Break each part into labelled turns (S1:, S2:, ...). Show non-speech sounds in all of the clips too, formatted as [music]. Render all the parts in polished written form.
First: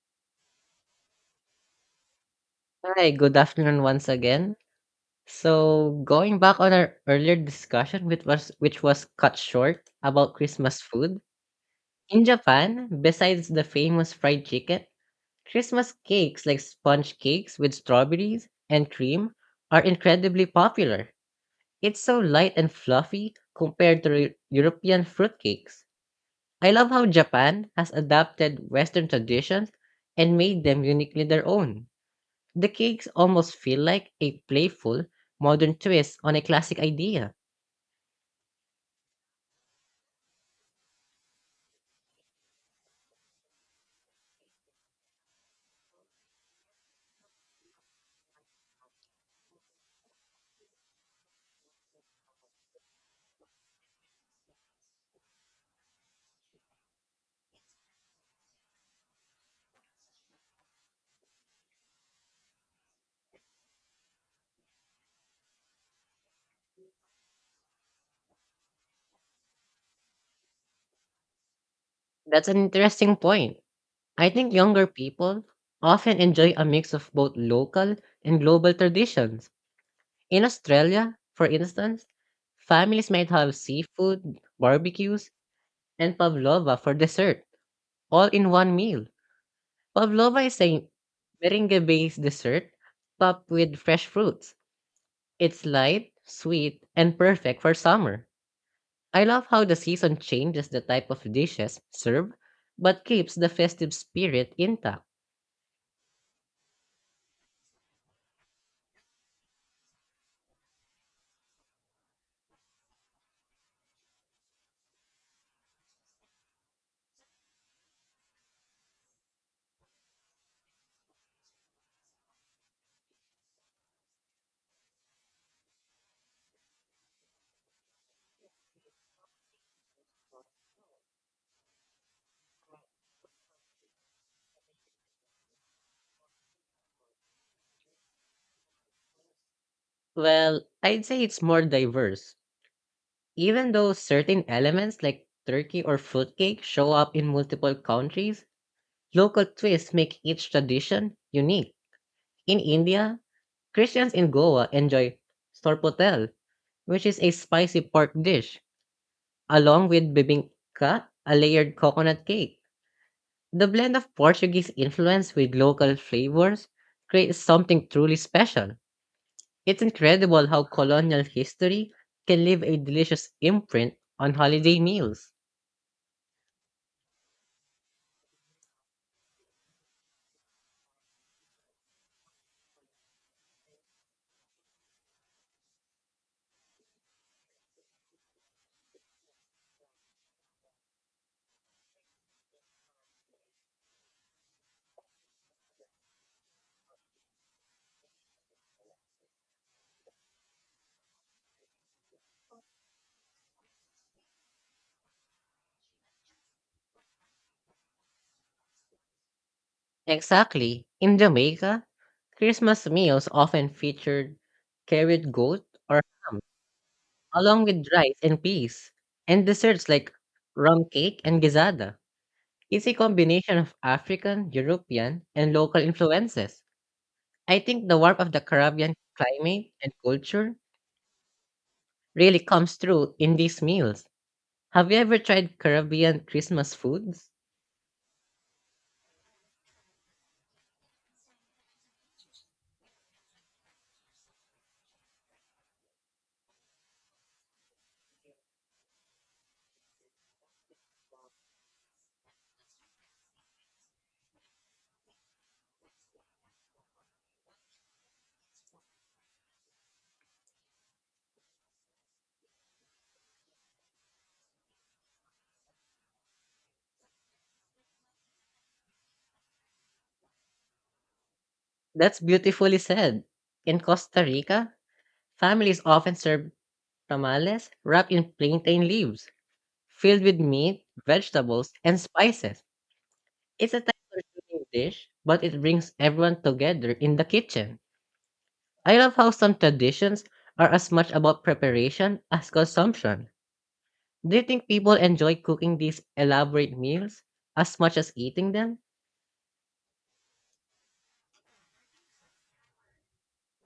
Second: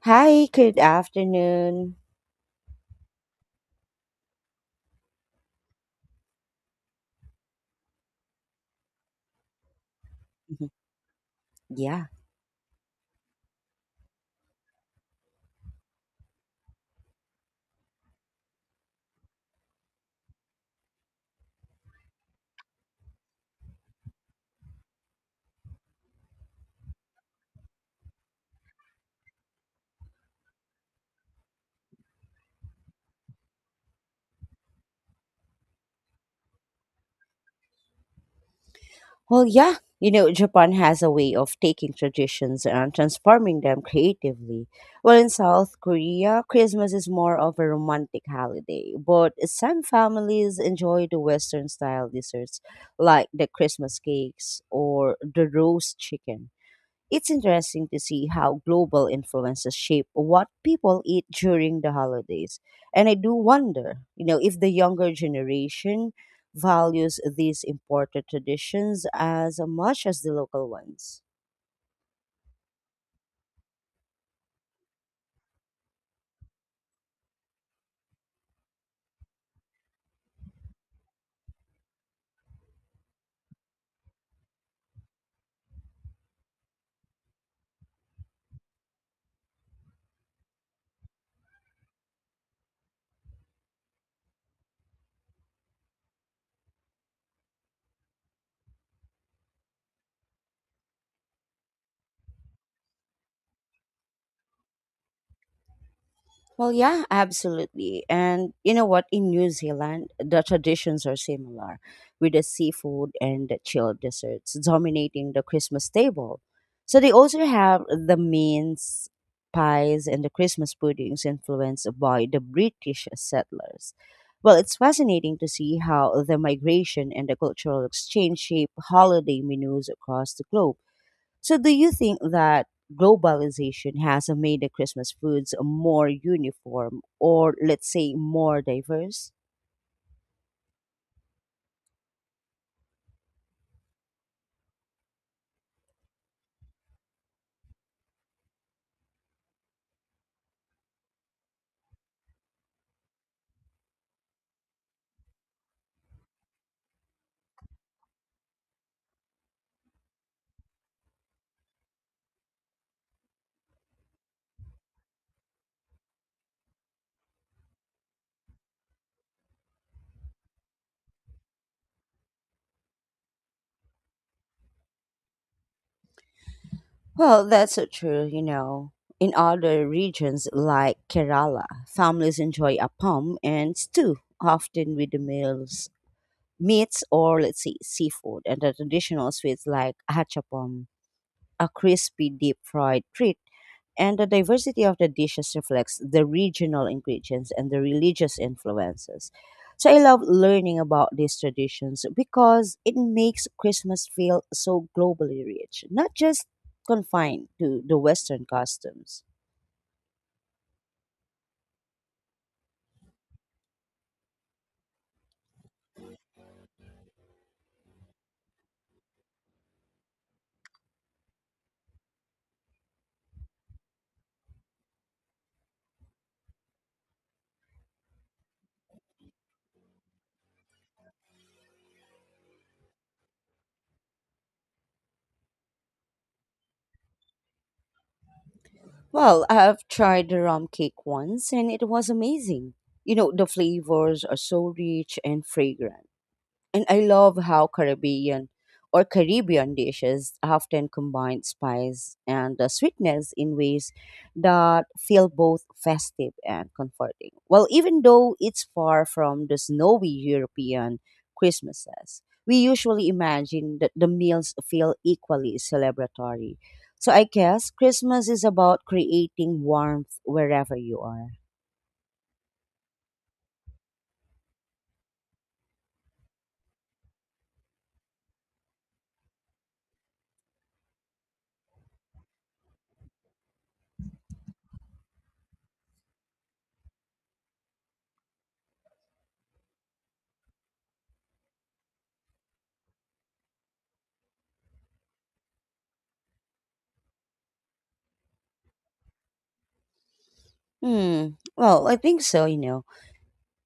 S1: Hi, good afternoon.
S2: Hi, good afternoon once again. So, going back on our earlier discussion, which was cut short about
S1: Mhm.
S2: Christmas food
S1: Yeah.
S2: in Japan, besides the famous fried chicken, Christmas cakes like sponge cakes with strawberries and cream are incredibly popular. It's so light and fluffy compared to European fruitcakes. I love how Japan has adapted Western traditions and made them uniquely their own. The cakes almost feel like a playful, modern twist on a classic idea.
S1: Well, yeah. You know, Japan has a way of taking traditions and transforming them creatively. Well, in South Korea, Christmas is more of a romantic holiday, but some families enjoy the Western style desserts like the Christmas cakes or the roast chicken. It's interesting to see how global influences shape what people eat during the holidays. And I do wonder, you know, if the younger generation values these important traditions as much as the local ones.
S2: That's an interesting point. I think younger people often enjoy a mix of both local and global traditions. In Australia, for instance, families might have seafood, barbecues, and pavlova for dessert, all in one meal. Pavlova is a meringue based dessert topped with fresh fruits. It's light, sweet, and perfect for summer. I love how the season changes the type of dishes served, but keeps the festive spirit intact.
S1: Well, yeah, absolutely. And you know what? In New Zealand, the traditions are similar, with the seafood and the chilled desserts dominating the Christmas table. So they also have the mince pies and the Christmas puddings influenced by the British settlers. Well, it's fascinating to see how the migration and the cultural exchange shape holiday menus across the globe. So, do you think that globalization has made the Christmas foods more uniform or, let's say, more diverse?
S2: Well, I'd say it's more diverse, even though certain elements like turkey or fruitcake show up in multiple countries. Local twists make each tradition unique. In India, Christians in Goa enjoy sorpotel, which is a spicy pork dish, along with bibingka, a layered coconut cake. The blend of Portuguese influence with local flavors creates something truly special. It's incredible how colonial history can leave a delicious imprint on holiday meals.
S1: Well, that's so true, you know. In other regions like Kerala, families enjoy appam and stew, often with the meals, meats or, let's say, seafood, and the traditional sweets like hachapam, a crispy deep fried treat. And the diversity of the dishes reflects the regional ingredients and the religious influences. So I love learning about these traditions because it makes Christmas feel so globally rich, not just confined to the Western customs.
S2: Exactly. In Jamaica, Christmas meals often featured carried goat or along with rice and peas, and desserts like rum cake and gizada. It's a combination of African, European, and local influences. I think the warmth of the Caribbean climate and culture really comes through in these meals. Have you ever tried Caribbean Christmas foods?
S1: Well, I've tried the rum cake once and it was amazing. You know, the flavors are so rich and fragrant. And I love how Caribbean or Caribbean dishes often combine spice and sweetness in ways that feel both festive and comforting. Well, even though it's far from the snowy European Christmases, we usually imagine that the meals feel equally celebratory. So I guess Christmas is about creating warmth wherever you are.
S2: That's beautifully said. In Costa Rica, families often serve tamales wrapped in plantain leaves, filled with meat, vegetables, and spices. It's a time-consuming dish, but it brings everyone together in the kitchen. I love how some traditions are as much about preparation as consumption. Do you think people enjoy cooking these elaborate meals as much as eating them?
S1: Hmm. Well, I think so, you know.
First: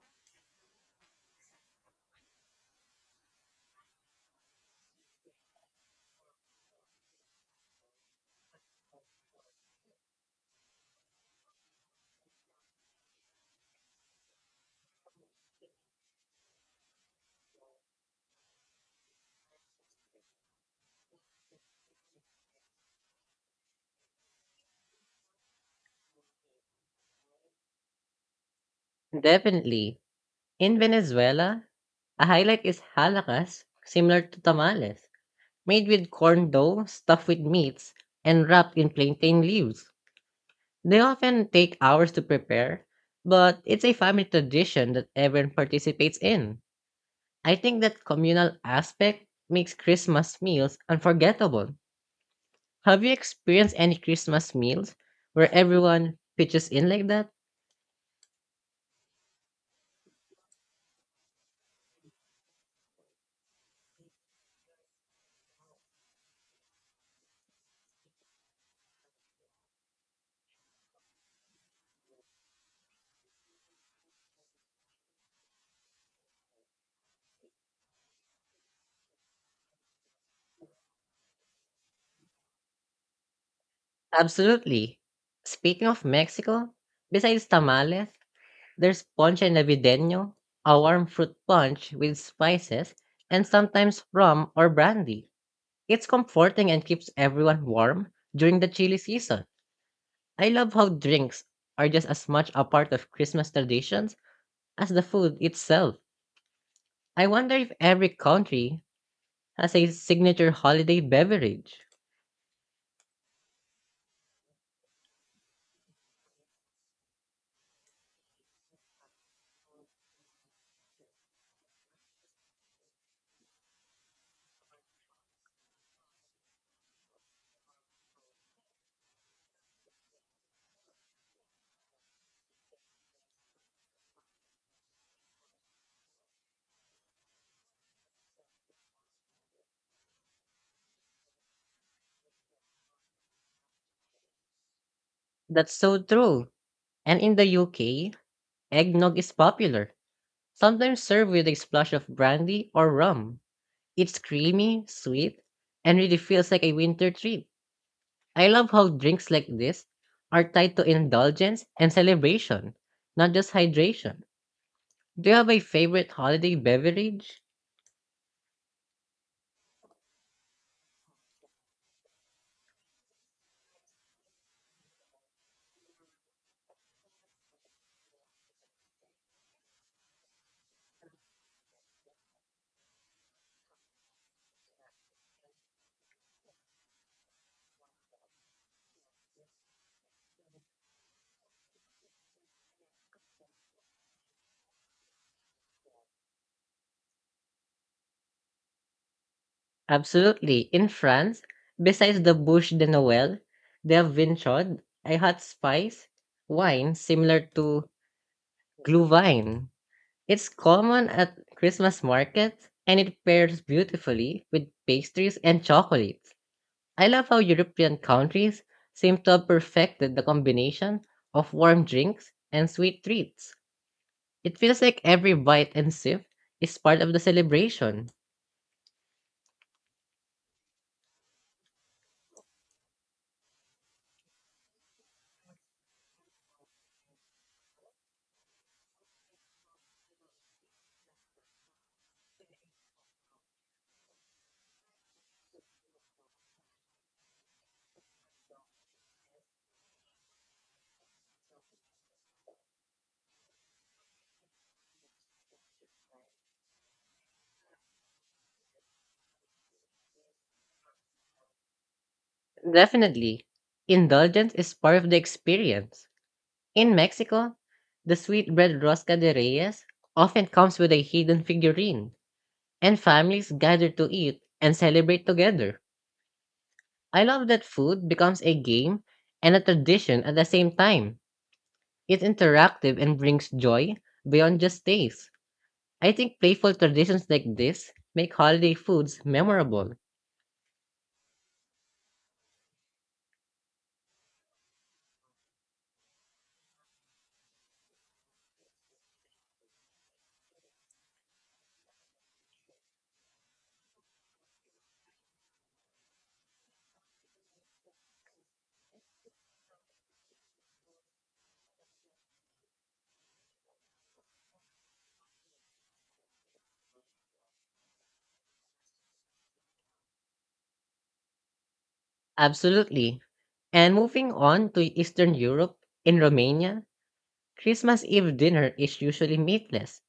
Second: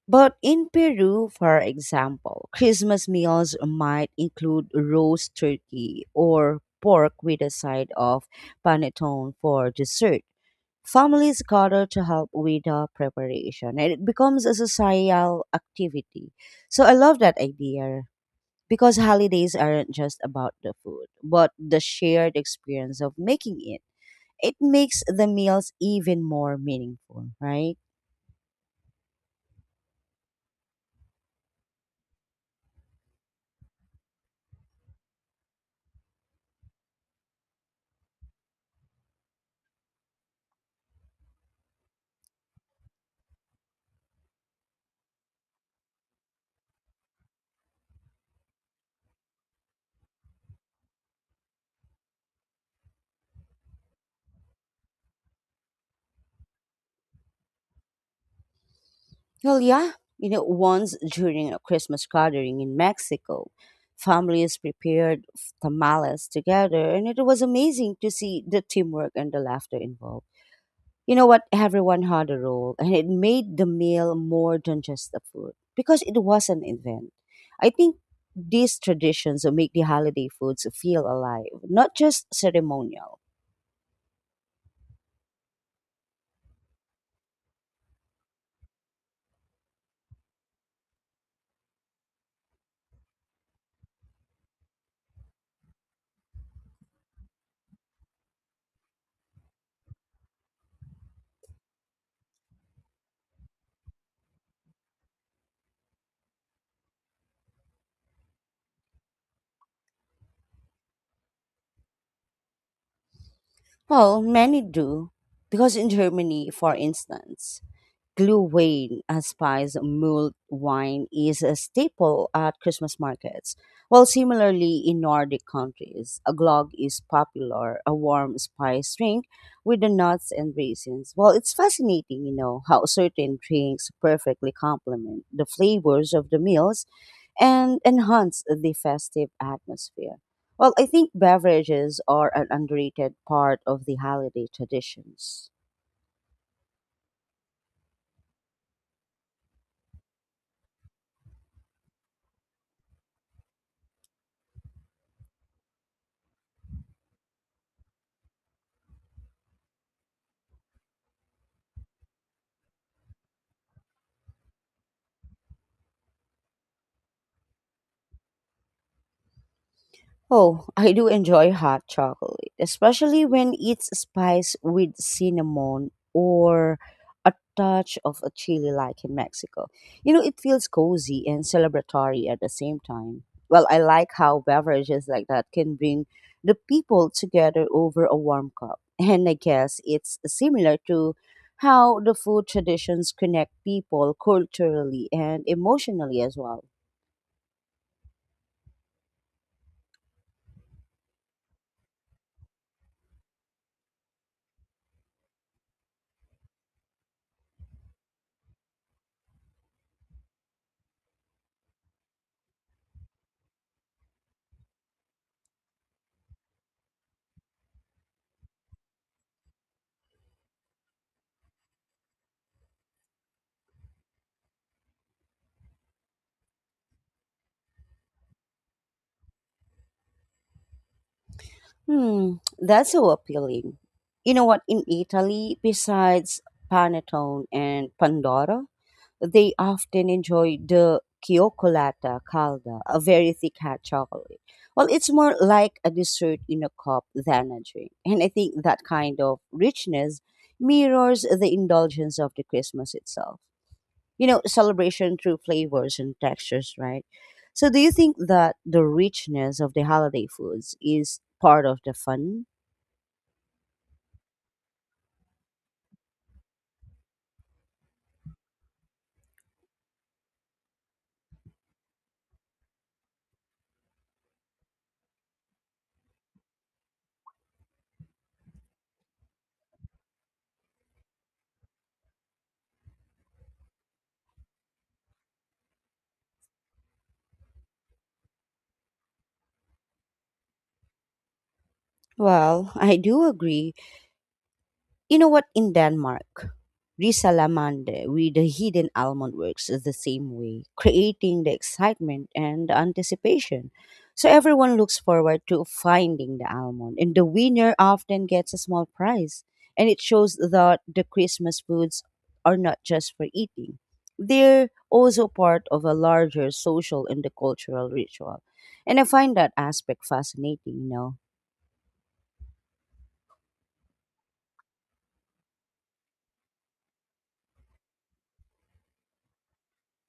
S1: But in Peru, for example, Christmas meals might include roast turkey or pork with a side of panettone for dessert. Families gather to help with the preparation, and it becomes a societal activity. So I love that idea because holidays aren't just about the food, but the shared experience of making it. It makes the meals even more meaningful, right?
S2: Definitely. In Venezuela, a highlight is halacas, similar to tamales, made with corn dough, stuffed with meats, and wrapped in plantain leaves. They often take hours to prepare, but it's a family tradition that everyone participates in. I think that communal aspect makes Christmas meals unforgettable. Have you experienced any Christmas meals where everyone pitches in like that?
S1: Well, yeah. You know, once during a Christmas gathering in Mexico, families prepared tamales together, and it was amazing to see the teamwork and the laughter involved. You know what? Everyone had a role, and it made the meal more than just the food because it was an event. I think these traditions make the holiday foods feel alive, not just ceremonial.
S2: Absolutely. Speaking of Mexico, besides tamales, there's ponche navideño, a warm fruit punch with spices, and sometimes rum or brandy. It's comforting and keeps everyone warm during the chilly season. I love how drinks are just as much a part of Christmas traditions as the food itself. I wonder if every country has a signature holiday beverage.
S1: Well, many do, because in Germany, for instance, Glühwein, a spice mulled wine, is a staple at Christmas markets. While similarly in Nordic countries, a glögg is popular, a warm spice drink with the nuts and raisins. Well, it's fascinating, you know, how certain drinks perfectly complement the flavors of the meals and enhance the festive atmosphere. Well, I think beverages are an underrated part of the holiday traditions.
S2: That's so true. And in the UK, eggnog is popular, sometimes served with a splash of brandy or rum. It's creamy, sweet, and really feels like a winter treat. I love how drinks like this are tied to indulgence and celebration, not just hydration. Do you have a favorite holiday beverage?
S1: Oh, [laughs] I do enjoy hot chocolate, especially when it's spiced with cinnamon or a touch of a chili like in Mexico. You know, it feels cozy and celebratory at the same time. Well, I like how beverages like that can bring the people together over a warm cup. [laughs] And I guess it's similar to how the food traditions connect people culturally and emotionally as well.
S2: Absolutely. In France, besides the Bouche de Noël, they have Vinchaud, a hot spice wine similar to Glühwein. It's common at Christmas markets and it pairs beautifully with pastries and chocolate. I love how European countries seem to have perfected the combination of warm drinks and sweet treats. It feels like every bite and sip is part of the celebration.
S1: Hmm, that's so appealing. You know what? In Italy, besides panettone and pandoro, they often enjoy the cioccolata calda, a very thick hot chocolate. Well, it's more like a dessert in a cup than a drink, and I think that kind of richness mirrors the indulgence of the Christmas itself. You know, celebration through flavors and textures, right? So, do you think that the richness of the holiday foods is part of the fun?
S2: Definitely, indulgence is part of the experience. In Mexico, the sweetbread rosca de Reyes often comes with a hidden figurine, and families gather to eat and celebrate together. I love that food becomes a game and a tradition at the same time. It's interactive and brings joy beyond just taste. I think playful traditions like this make holiday foods memorable.
S1: Well, I do agree. You know what? In Denmark, Risalamande with the hidden almond works the same way, creating the excitement and the anticipation. So everyone looks forward to finding the almond, and the winner often gets a small prize. And it shows that the Christmas foods are not just for eating, they're also part of a larger social and the cultural ritual. And I find that aspect fascinating, you know.
S2: Absolutely. And moving on to Eastern Europe, in Romania, Christmas Eve dinner is usually meatless,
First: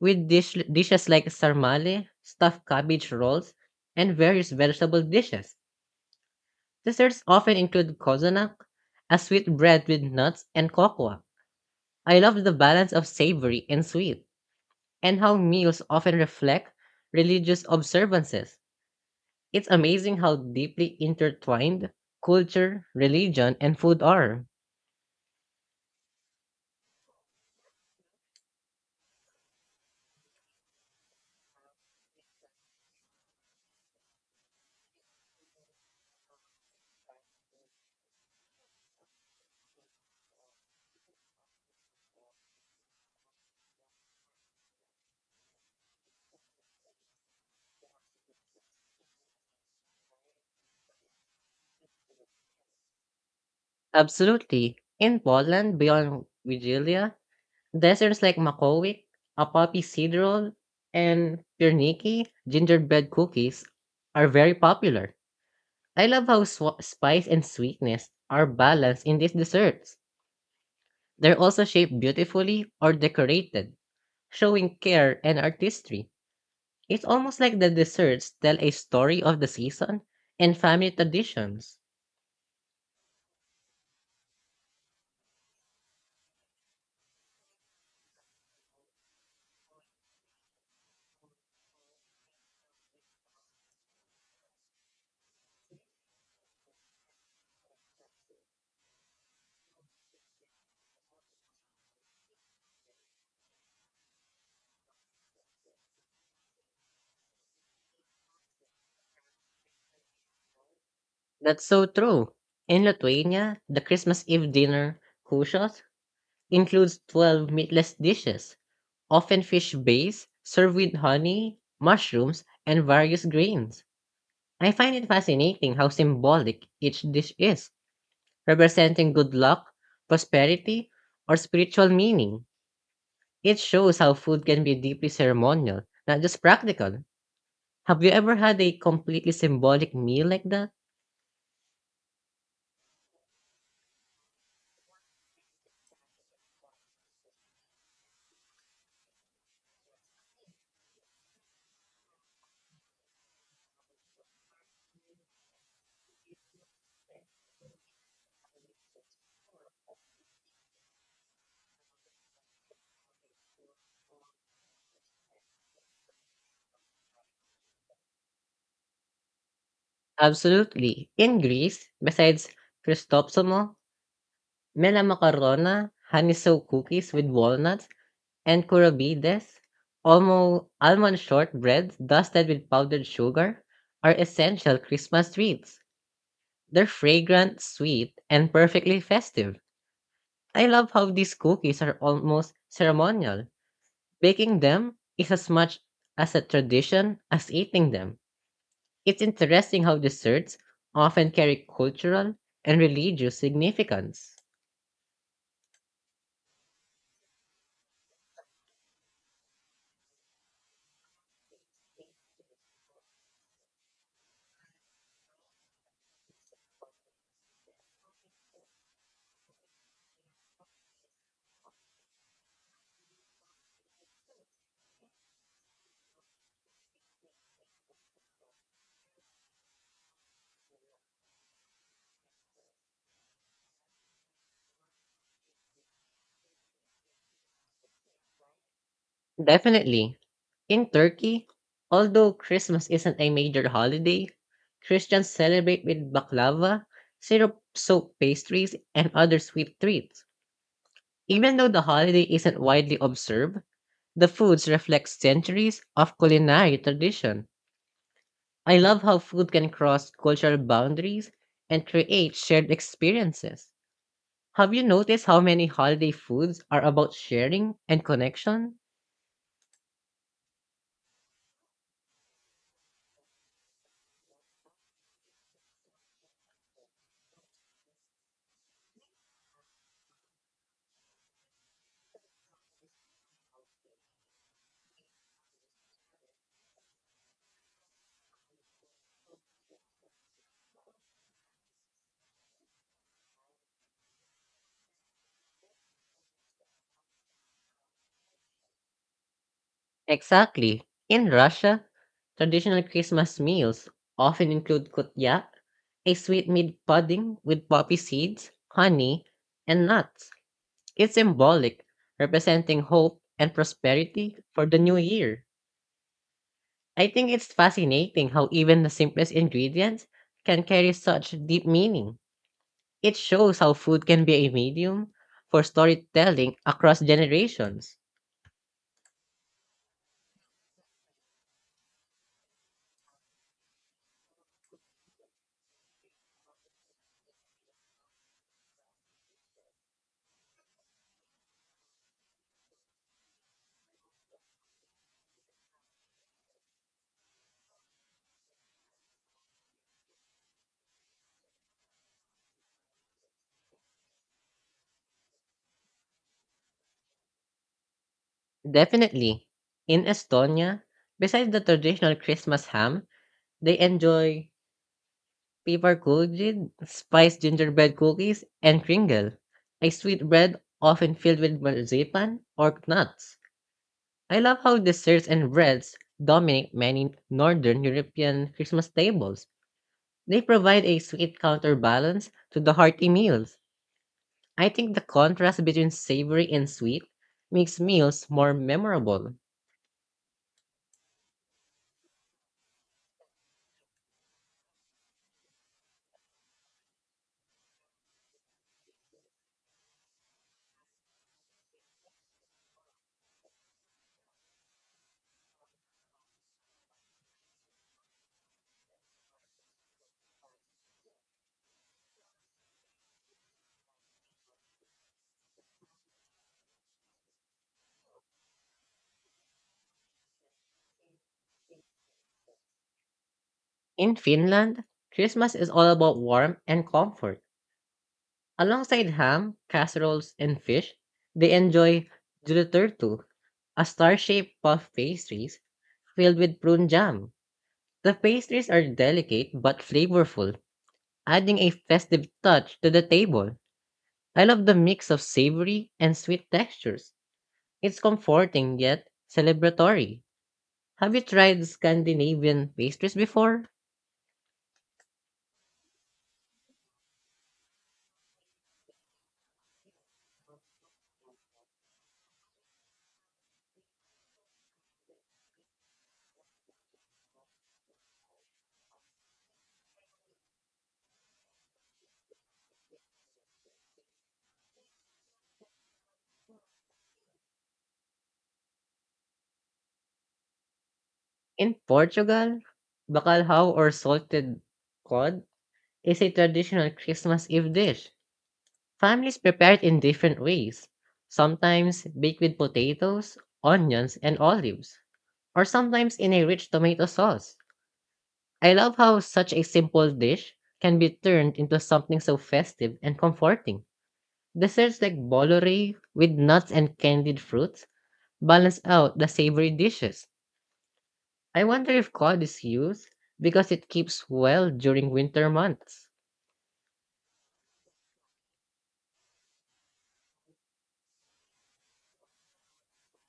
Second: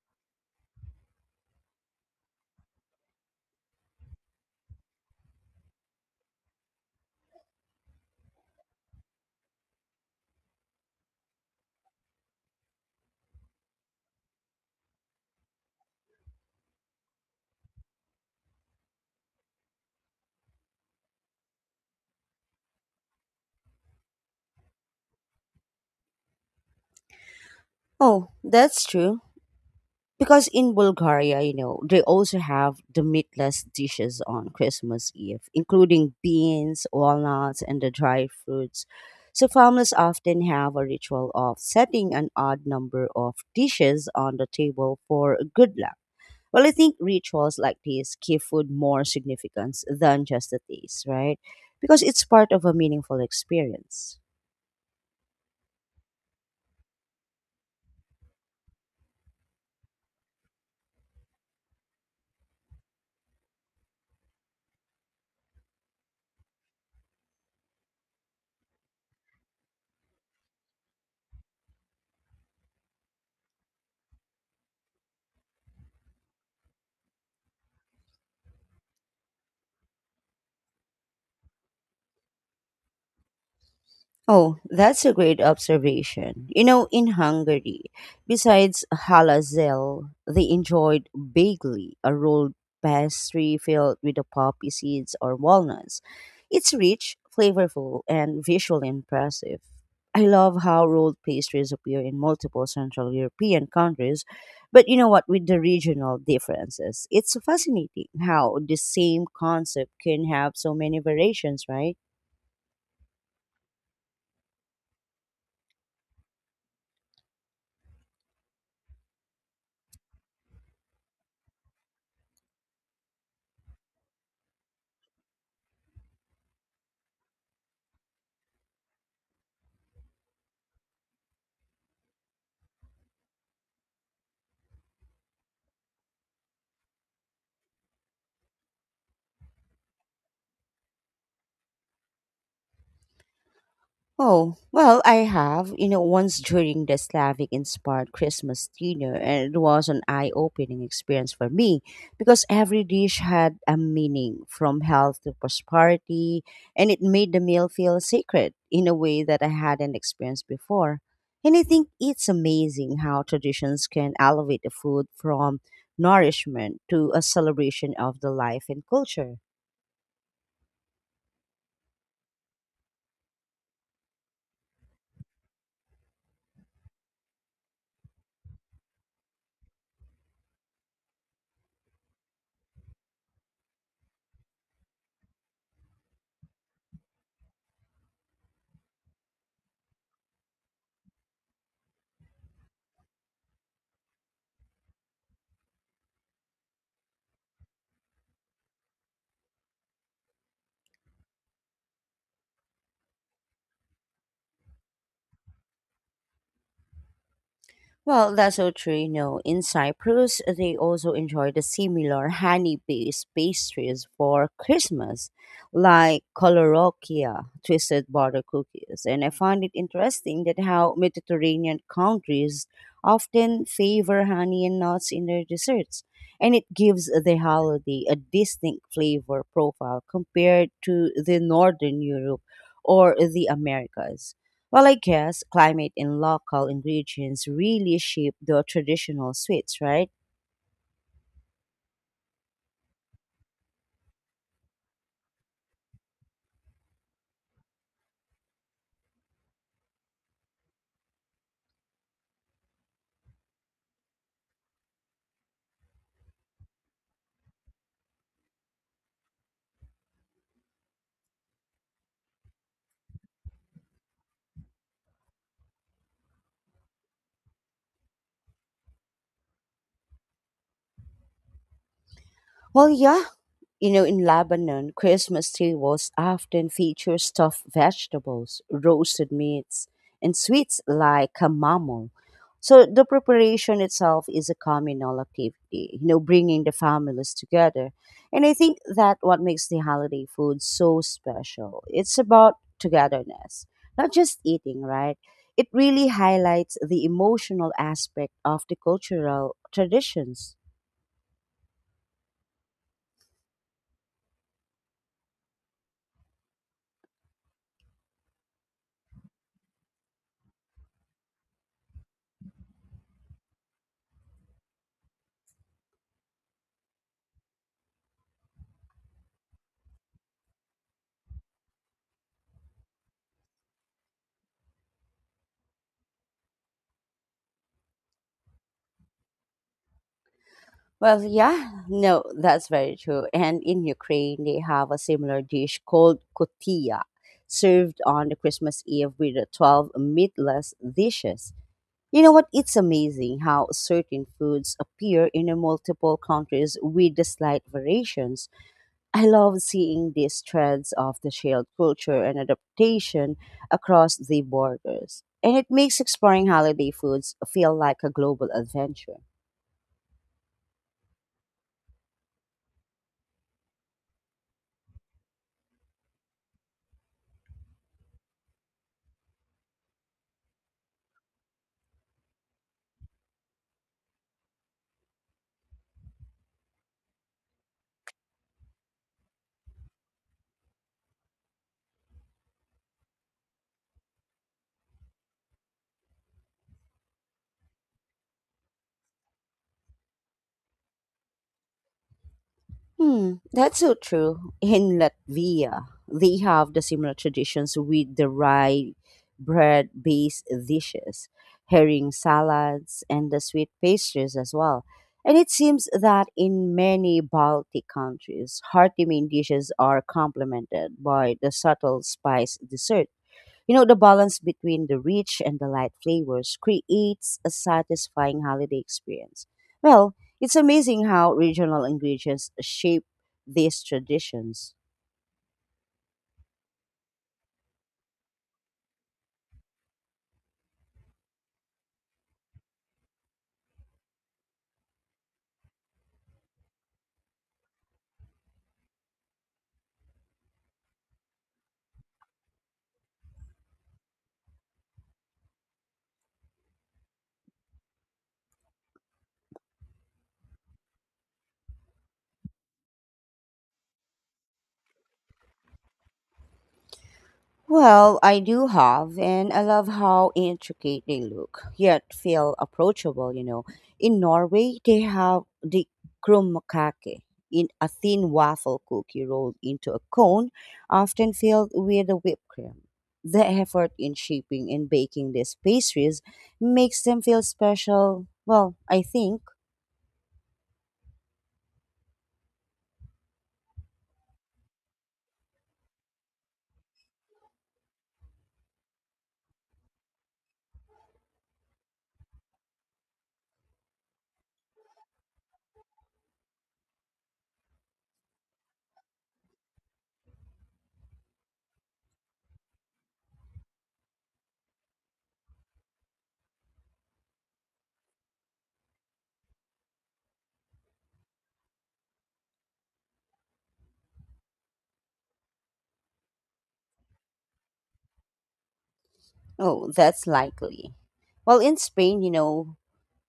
S2: with dishes like sarmale, stuffed cabbage rolls, and various vegetable dishes. Desserts often include cozonac, a sweet bread with nuts and cocoa. I love the balance of savory and sweet, and how meals often reflect religious observances. It's amazing how deeply intertwined culture, religion, and food are.
S1: Oh, that's true. Because in Bulgaria, you know, they also have the meatless dishes on Christmas Eve, including beans, walnuts, and the dried fruits. So families often have a ritual of setting an odd number of dishes on the table for good luck. Well, I think rituals like these give food more significance than just the taste, right? Because it's part of a meaningful experience.
S2: Absolutely. In Poland, beyond Vigilia, desserts like Makowiek, a poppy seed roll, and pierniki, gingerbread cookies, are very popular. I love how spice and sweetness are balanced in these desserts. They're also shaped beautifully or decorated, showing care and artistry. It's almost like the desserts tell a story of the season and family traditions.
S1: Oh, that's a great observation. You know, in Hungary, besides halazel, they enjoyed bagli, a rolled pastry filled with the poppy seeds or walnuts. It's rich, flavorful, and visually impressive. I love how rolled pastries appear in multiple Central European countries, but you know what, with the regional differences, it's fascinating how the same concept can have so many
S2: That's
S1: variations,
S2: so
S1: right?
S2: true. In Lithuania, the Christmas Eve dinner, kushos, includes 12 meatless dishes, often fish based, served with honey, mushrooms, and various grains. I find it fascinating how symbolic each dish is, representing good luck, prosperity, or spiritual meaning. It shows how food can be deeply ceremonial, not just practical. Have you ever had a completely symbolic meal like that?
S1: Oh, well, I have. You know, once during the Slavic inspired Christmas dinner, and it was an eye opening experience for me because every dish had a meaning from health to prosperity, and it made the meal feel sacred in a way that I hadn't experienced before. And I think it's amazing how traditions can elevate the food from nourishment to a celebration of the life and culture.
S2: Absolutely. In Greece, besides Christopsomo, melamakarona, haniso cookies with walnuts, and kourabides, almond shortbread dusted with powdered sugar, are essential Christmas treats. They're fragrant, sweet, and perfectly festive. I love how these cookies are almost ceremonial. Baking them is as much as a tradition as eating them. It's interesting how desserts often carry cultural and religious significance.
S1: Well, that's so true. You know, in Cyprus, they also enjoy the similar honey-based pastries for Christmas, like kolorokia, twisted butter cookies. And I find it interesting that how Mediterranean countries often favor honey and nuts in their desserts, and it gives the holiday a distinct flavor profile compared to the Northern Europe or the Americas. Well, I guess climate and local ingredients really shape the traditional sweets, right?
S2: Definitely. In Turkey, although Christmas isn't a major holiday, Christians celebrate with baklava, syrup soaked pastries, and other sweet treats. Even though the holiday isn't widely observed, the foods reflect centuries of culinary tradition. I love how food can cross cultural boundaries and create shared experiences. Have you noticed how many holiday foods are about sharing and connection?
S1: Well, yeah. You know, in Lebanon, Christmas tables often feature stuffed vegetables, roasted meats, and sweets like kamamul. So the preparation itself is a communal activity, you know, bringing the families together. And I think that what makes the holiday food so special. It's about togetherness, not just eating, right? It really highlights the emotional aspect of the cultural traditions.
S2: Exactly. In Russia, traditional Christmas meals often include kutya, a sweetmeat pudding with poppy seeds, honey, and nuts. It's symbolic, representing hope and prosperity for the new year. I think it's fascinating how even the simplest ingredients can carry such deep meaning. It shows how food can be a medium for storytelling across generations.
S1: Well, yeah, no, that's very true. And in Ukraine, they have a similar dish called kotia, served on the Christmas Eve with the 12 meatless dishes. You know what? It's amazing how certain foods appear in the multiple countries with the slight variations. I love seeing these threads of the shared culture and adaptation across the borders. And it makes exploring holiday foods feel like a global adventure.
S2: Definitely. In Estonia, besides the traditional Christmas ham, they enjoy piparkujid, spiced gingerbread cookies, and kringle, a sweet bread often filled with marzipan or nuts. I love how desserts and breads dominate many northern European Christmas tables. They provide a sweet counterbalance to the hearty meals. I think the contrast between savory and sweet makes meals more memorable.
S1: Hmm, that's so true. In Latvia, they have the similar traditions with the rye bread based dishes, herring salads, and the sweet pastries as well. And it seems that in many Baltic countries, hearty main dishes are complemented by the subtle spice dessert. You know, the balance between the rich and the light flavors creates a satisfying holiday experience. Well, it's amazing how regional ingredients shape these
S2: In
S1: traditions.
S2: Finland, Christmas is all about warmth and comfort. Alongside ham, casseroles, and fish, they enjoy Juleturtu, a star-shaped puff pastries filled with prune jam. The pastries are delicate but flavorful, adding a festive touch to the table. I love the mix of savory and sweet textures. It's comforting yet celebratory. Have you tried Scandinavian pastries before?
S1: Well, I do have, and I love how intricate they look, yet feel approachable, you know. In Norway, they have the krumkake, in a thin waffle cookie rolled into a cone, often filled with a whipped cream. The effort in shaping and baking these pastries makes them feel special. Well, I think.
S2: In Portugal, bacalhau or salted cod is a traditional Christmas Eve dish. Families prepare it in different ways. Sometimes baked with potatoes, onions, and olives, or sometimes in a rich tomato sauce. I love how such a simple dish can be turned into something so festive and comforting. Desserts like bolore with nuts and candied fruits balance out the savory dishes. I wonder if cod is used because it keeps well during winter months.
S1: Oh, that's likely. Well, in Spain, you know,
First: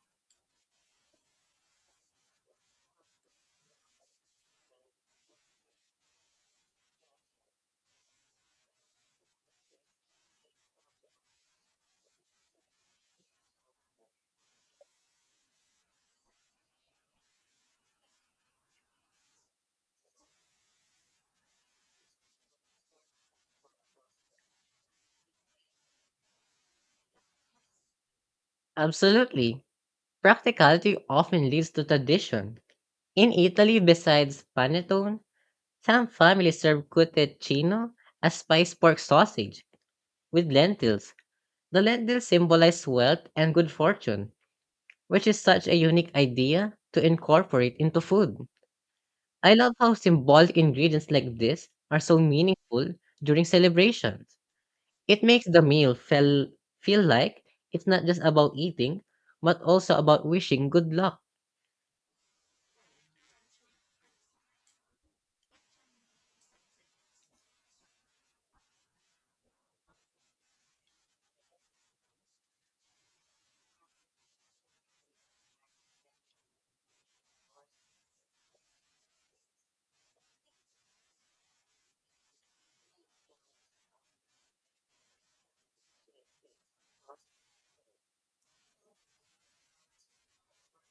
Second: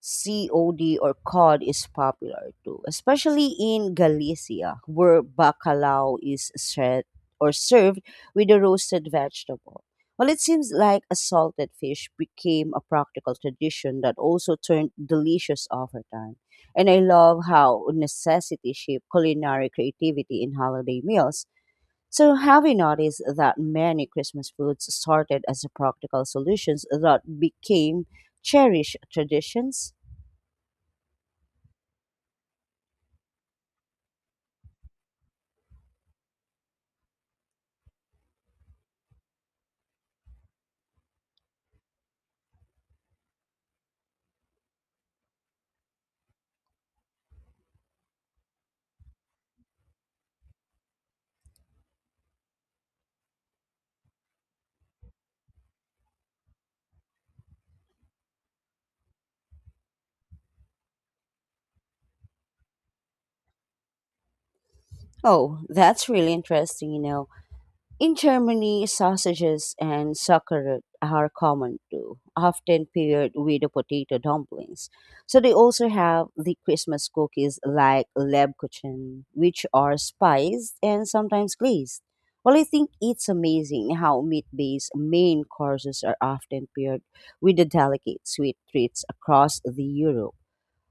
S1: cod or cod is popular too, especially in Galicia, where bacalao is set or served with a roasted vegetable. Well, it seems like a salted fish became a practical tradition that also turned delicious over time. And I love how necessity shaped culinary creativity in holiday meals. So, have you noticed that many Christmas foods started as practical solutions that became cherished
S2: Absolutely.
S1: traditions?
S2: Practicality often leads to tradition. In Italy, besides panettone, some families serve cutecchino, a spiced pork sausage, with lentils. The lentils symbolize wealth and good fortune, which is such a unique idea to incorporate into food. I love how symbolic ingredients like this are so meaningful during celebrations. It makes the meal feel like it's not just about eating, but also about wishing good luck.
S1: Oh, that's really interesting, you know. In Germany, sausages and sauerkraut are common too, often paired with the potato dumplings. So they also have the Christmas cookies like Lebkuchen, which are spiced and sometimes glazed. Well, I think it's amazing how meat-based main courses are often paired with the delicate sweet treats across the Europe.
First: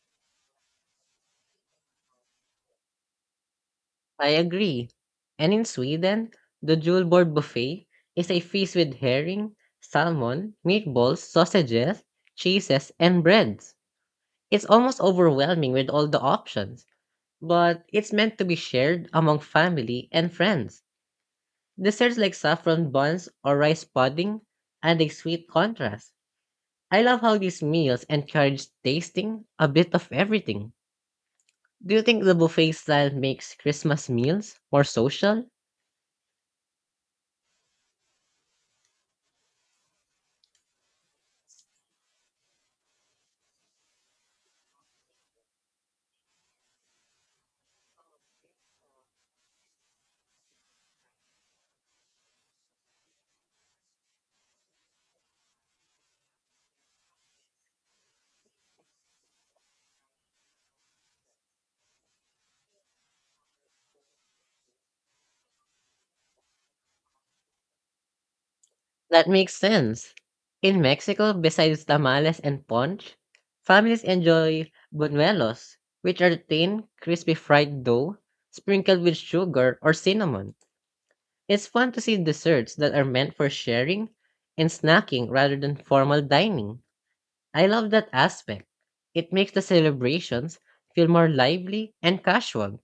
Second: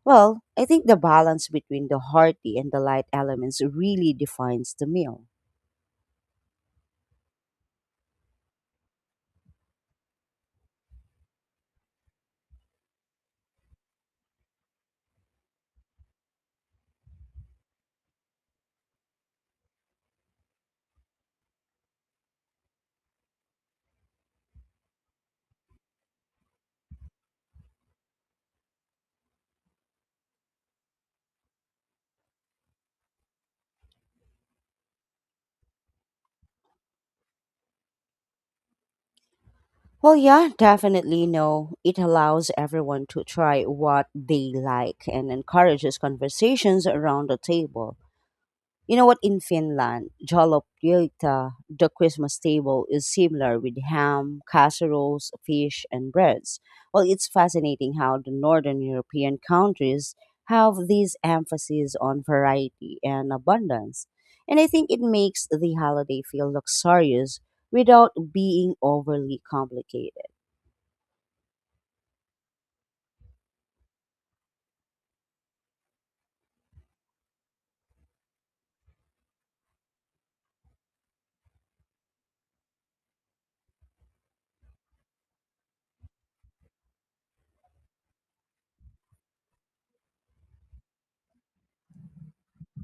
S1: Well, I think the balance between the hearty and the light elements really
S2: I
S1: defines the
S2: agree.
S1: meal.
S2: And in Sweden, the jewel board buffet is a feast with herring, salmon, meatballs, sausages, cheeses, and breads. It's almost overwhelming with all the options, but it's meant to be shared among family and friends. Desserts like saffron buns or rice pudding add a sweet contrast. I love how these meals encourage tasting a bit of everything. Do you think the buffet style makes Christmas meals more social?
S1: Well, yeah, definitely no. It allows everyone to try what they like and encourages conversations around the table. You know what? In Finland, jalapeota, the Christmas table, is similar with ham, casseroles, fish, and breads. Well, it's fascinating how the Northern European countries have this emphasis on variety and abundance. And I think it makes the holiday feel luxurious without being
S2: That
S1: overly
S2: makes sense.
S1: complicated.
S2: In Mexico, besides tamales and punch, families enjoy buñuelos, which are thin, crispy fried dough sprinkled with sugar or cinnamon. It's fun to see desserts that are meant for sharing and snacking rather than formal dining. I love that aspect. It makes the celebrations feel more lively and casual.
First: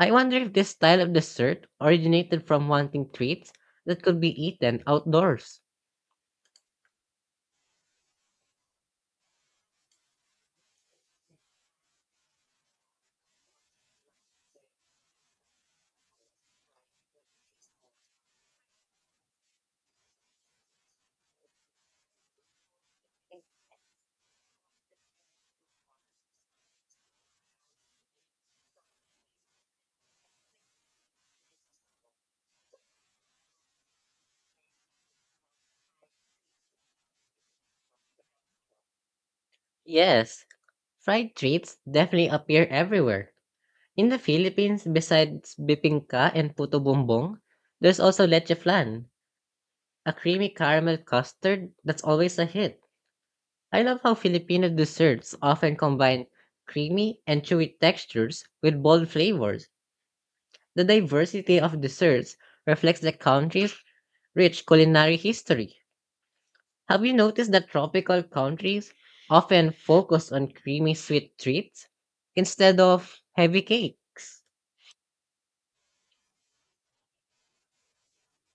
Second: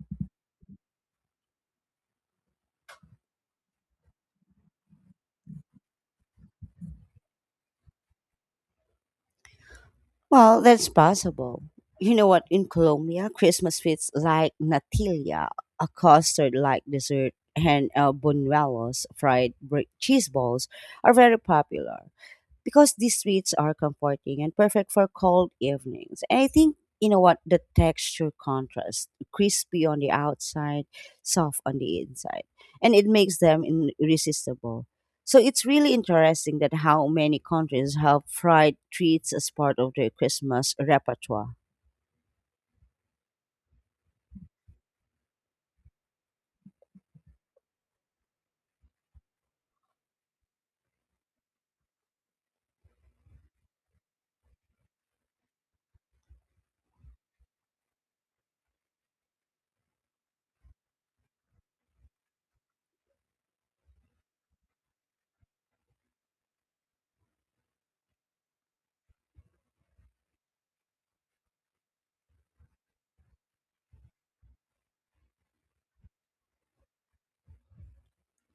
S2: I wonder if this style of dessert originated from wanting treats that could be eaten outdoors.
S1: Well, that's possible. You know what? In Colombia, Christmas sweets like natilla, a custard like dessert, and buñuelos, fried cheese balls, are very popular because these sweets are comforting and perfect for cold evenings. And I think you know what, the texture contrast crispy on the outside, soft on the inside, and it makes them irresistible. So it's really interesting that how many countries have fried treats as part of their
S2: Yes,
S1: Christmas
S2: fried
S1: repertoire.
S2: treats definitely appear everywhere. In the Philippines, besides bibingka and puto bumbong, there's also leche flan, a creamy caramel custard that's always a hit. I love how Filipino desserts often combine creamy and chewy textures with bold flavors. The diversity of desserts reflects the country's rich culinary history. Have you noticed that tropical countries often focus on creamy sweet treats instead of heavy cakes?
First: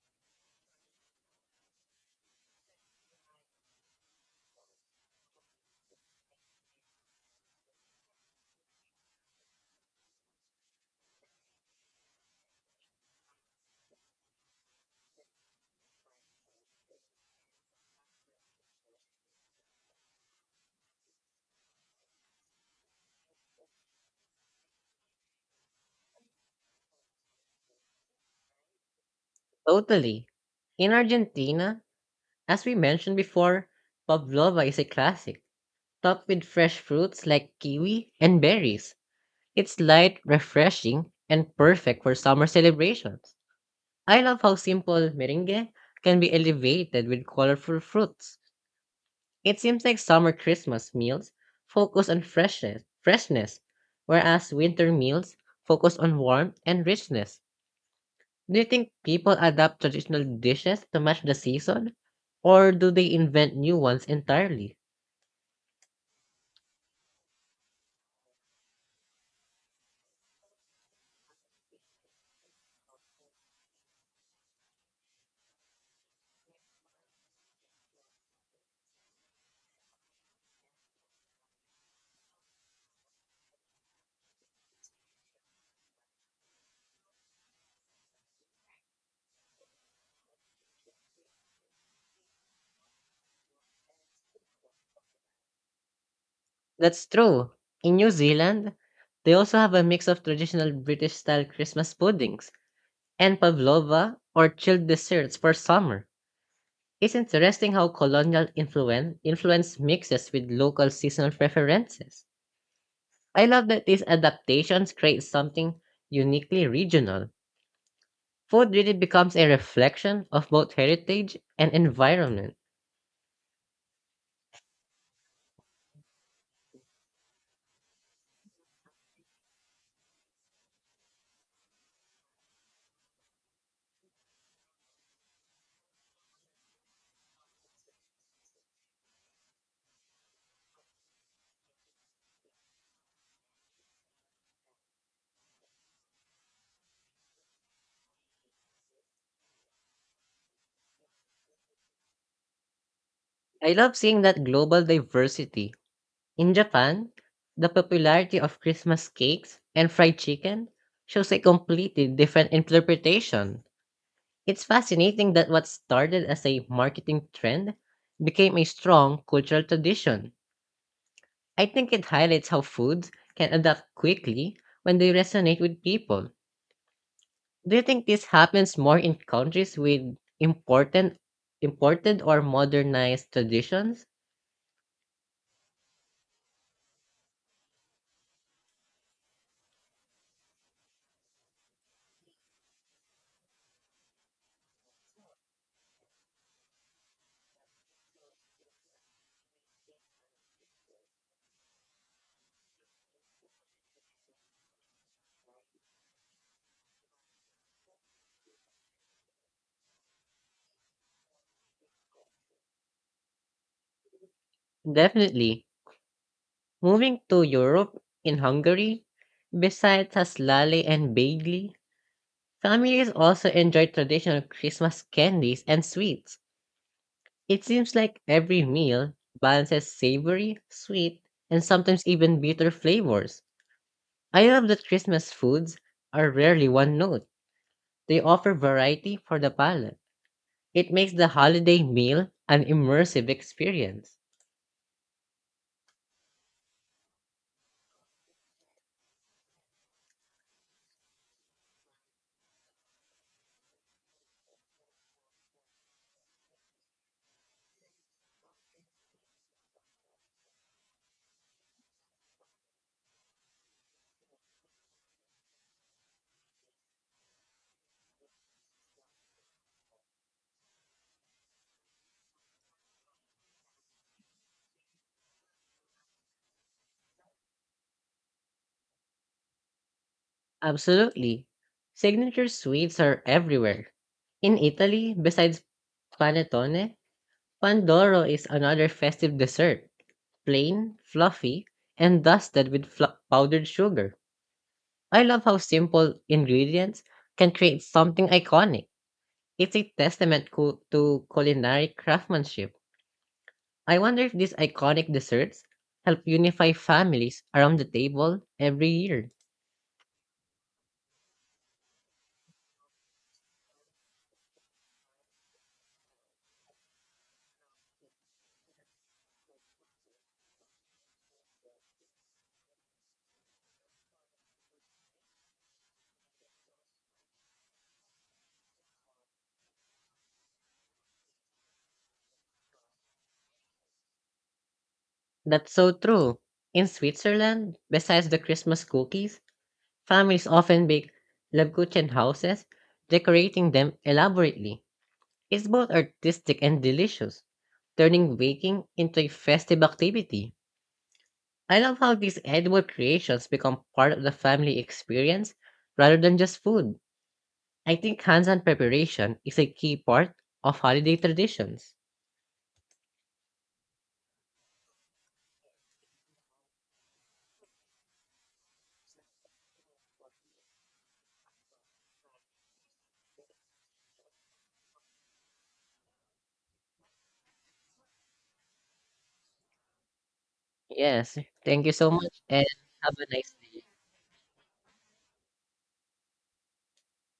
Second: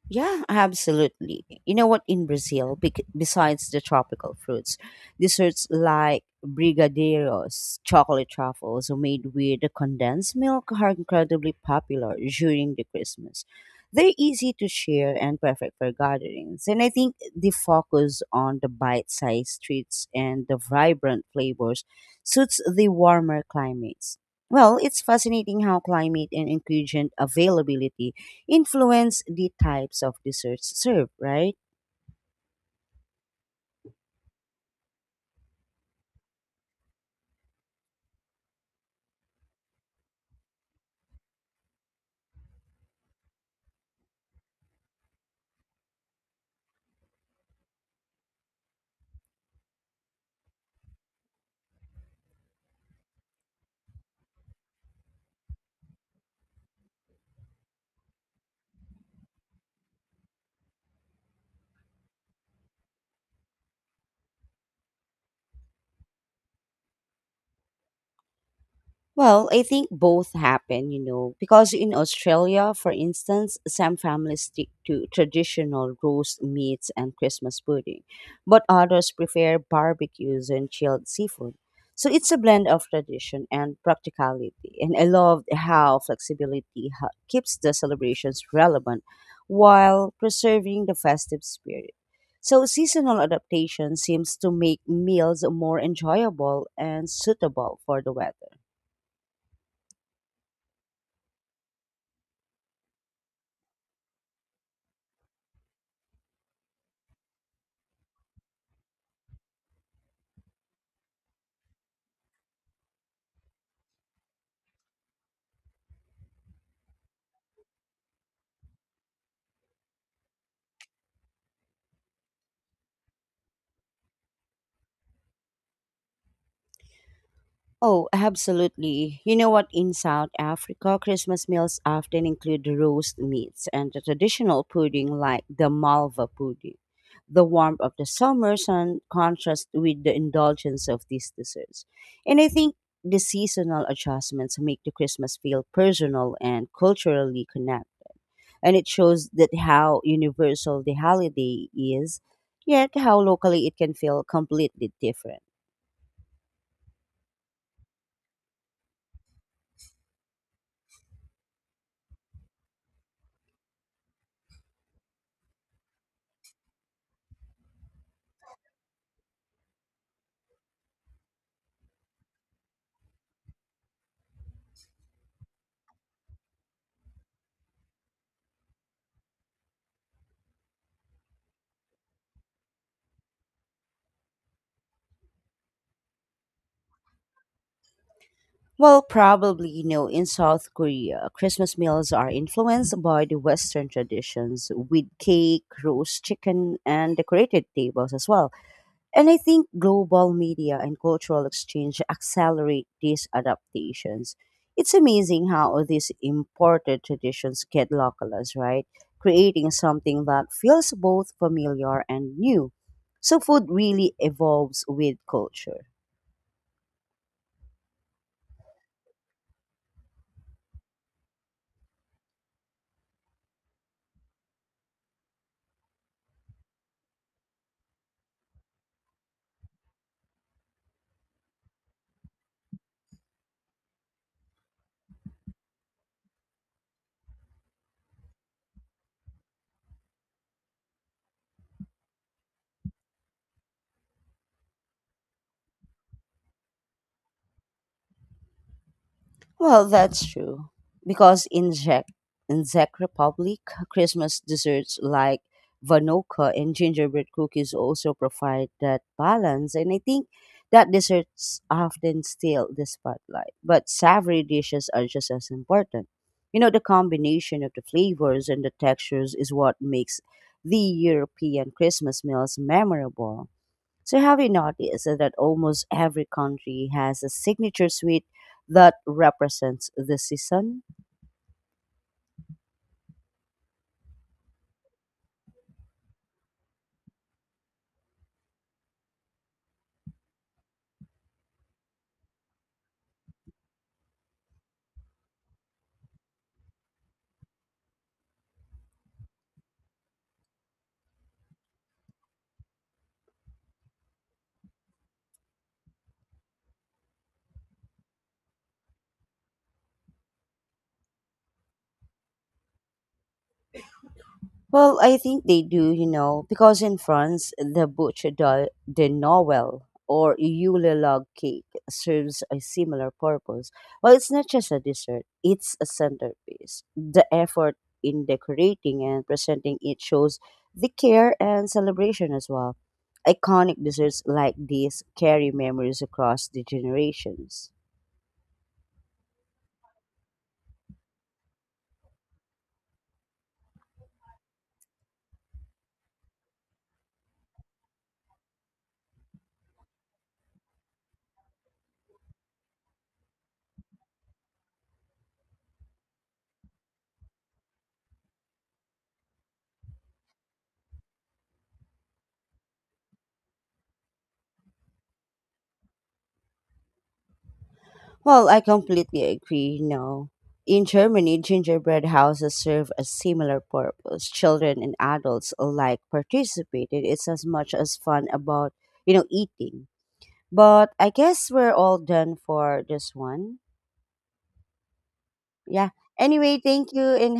S1: Yeah, absolutely. You know what? In Brazil, besides the tropical fruits, desserts like brigadeiros, chocolate truffles made with condensed milk are incredibly popular during the Christmas. They're easy to share and perfect for gatherings. And I think the focus on the bite-sized treats and the vibrant flavors suits the warmer climates. Well, it's fascinating how climate and ingredient availability influence the types of
S2: Totally.
S1: desserts
S2: In
S1: served, right?
S2: Argentina, as we mentioned before, pavlova is a classic, topped with fresh fruits like kiwi and berries. It's light, refreshing, and perfect for summer celebrations. I love how simple meringue can be elevated with colorful fruits. It seems like summer Christmas meals focus on freshness, whereas winter meals focus on warmth and richness. Do you think people adapt traditional dishes to match the season, or do they invent new ones entirely?
S1: Well, I think both happen, you know, because in Australia, for instance, some families stick to traditional roast meats and Christmas pudding, but others prefer barbecues and chilled seafood. So it's a blend of tradition and practicality. And I love how flexibility keeps the celebrations relevant while preserving the festive spirit. So seasonal adaptation seems to make meals more enjoyable
S2: That's
S1: and
S2: true.
S1: suitable
S2: In
S1: for
S2: New
S1: the weather.
S2: Zealand, they also have a mix of traditional British-style Christmas puddings and pavlova or chilled desserts for summer. It's interesting how colonial influence influence mixes with local seasonal preferences. I love that these adaptations create something uniquely regional. Food really becomes a reflection of both heritage and environment.
S1: Oh, absolutely. You know what? In South Africa, Christmas meals often include roast meats and the traditional pudding like the malva pudding. The warmth of the summer sun contrasts with the indulgence of these desserts. And I think the seasonal adjustments make the Christmas feel personal and culturally connected. And it shows that how universal the holiday is, yet how locally
S2: I
S1: it can
S2: love seeing
S1: feel
S2: that global
S1: completely different.
S2: diversity. In Japan, the popularity of Christmas cakes and fried chicken shows a completely different interpretation. It's fascinating that what started as a marketing trend became a strong cultural tradition. I think it highlights how foods can adapt quickly when they resonate with people. Do you think this happens more in countries with important imported or modernized traditions?
S1: Well, probably, you know, in South Korea, Christmas meals are influenced by the Western traditions with cake, roast chicken, and decorated tables as well. And I think global media and cultural exchange accelerate these adaptations. It's amazing how these imported traditions get localized, right? Creating something that feels both familiar and new. So food really evolves with
S2: Definitely.
S1: culture.
S2: Moving to Europe in Hungary, besides haslali and bagli, families also enjoy traditional Christmas candies and sweets. It seems like every meal balances savory, sweet, and sometimes even bitter flavors. I love that Christmas foods are rarely one note. They offer variety for the palate. It makes the holiday meal an immersive experience.
S1: Well, that's true. Because in Czech Republic, Christmas desserts like Vanokka and gingerbread cookies also provide that balance. And I think that desserts often steal the spotlight. But savory dishes are just as important. You know, the combination of the flavors and the textures is what makes the European Christmas meals memorable. So, have you noticed that almost every country has a signature sweet that represents the season?
S2: Absolutely. Signature sweets are everywhere. In Italy, besides panettone, pandoro is another festive dessert. Plain, fluffy, and dusted with powdered sugar. I love how simple ingredients can create something iconic. It's a testament to culinary craftsmanship. I wonder if these iconic desserts help unify families around the table every year.
S1: Well, I think they do, you know, because in France, the bouche de Noël or Yule log cake serves a similar purpose. Well, it's not just a dessert, it's a centerpiece. The effort in decorating and presenting it shows the care and celebration as well. Iconic desserts like these carry
S2: That's so
S1: memories
S2: true.
S1: across the
S2: In
S1: generations.
S2: Switzerland, besides the Christmas cookies, families often bake Lebkuchen houses, decorating them elaborately. It's both artistic and delicious, turning baking into a festive activity. I love how these edible creations become part of the family experience rather than just food. I think hands-on preparation is a key part of holiday traditions.
S1: Well, I completely agree. No. In Germany, gingerbread houses serve a similar purpose. Children and adults alike participated. It's as much as fun about, you know, eating. But I
S2: Yes,
S1: guess we're
S2: thank you
S1: all
S2: so
S1: done
S2: much and
S1: for this
S2: have a nice
S1: one.
S2: day.
S1: Yeah. Anyway, thank you and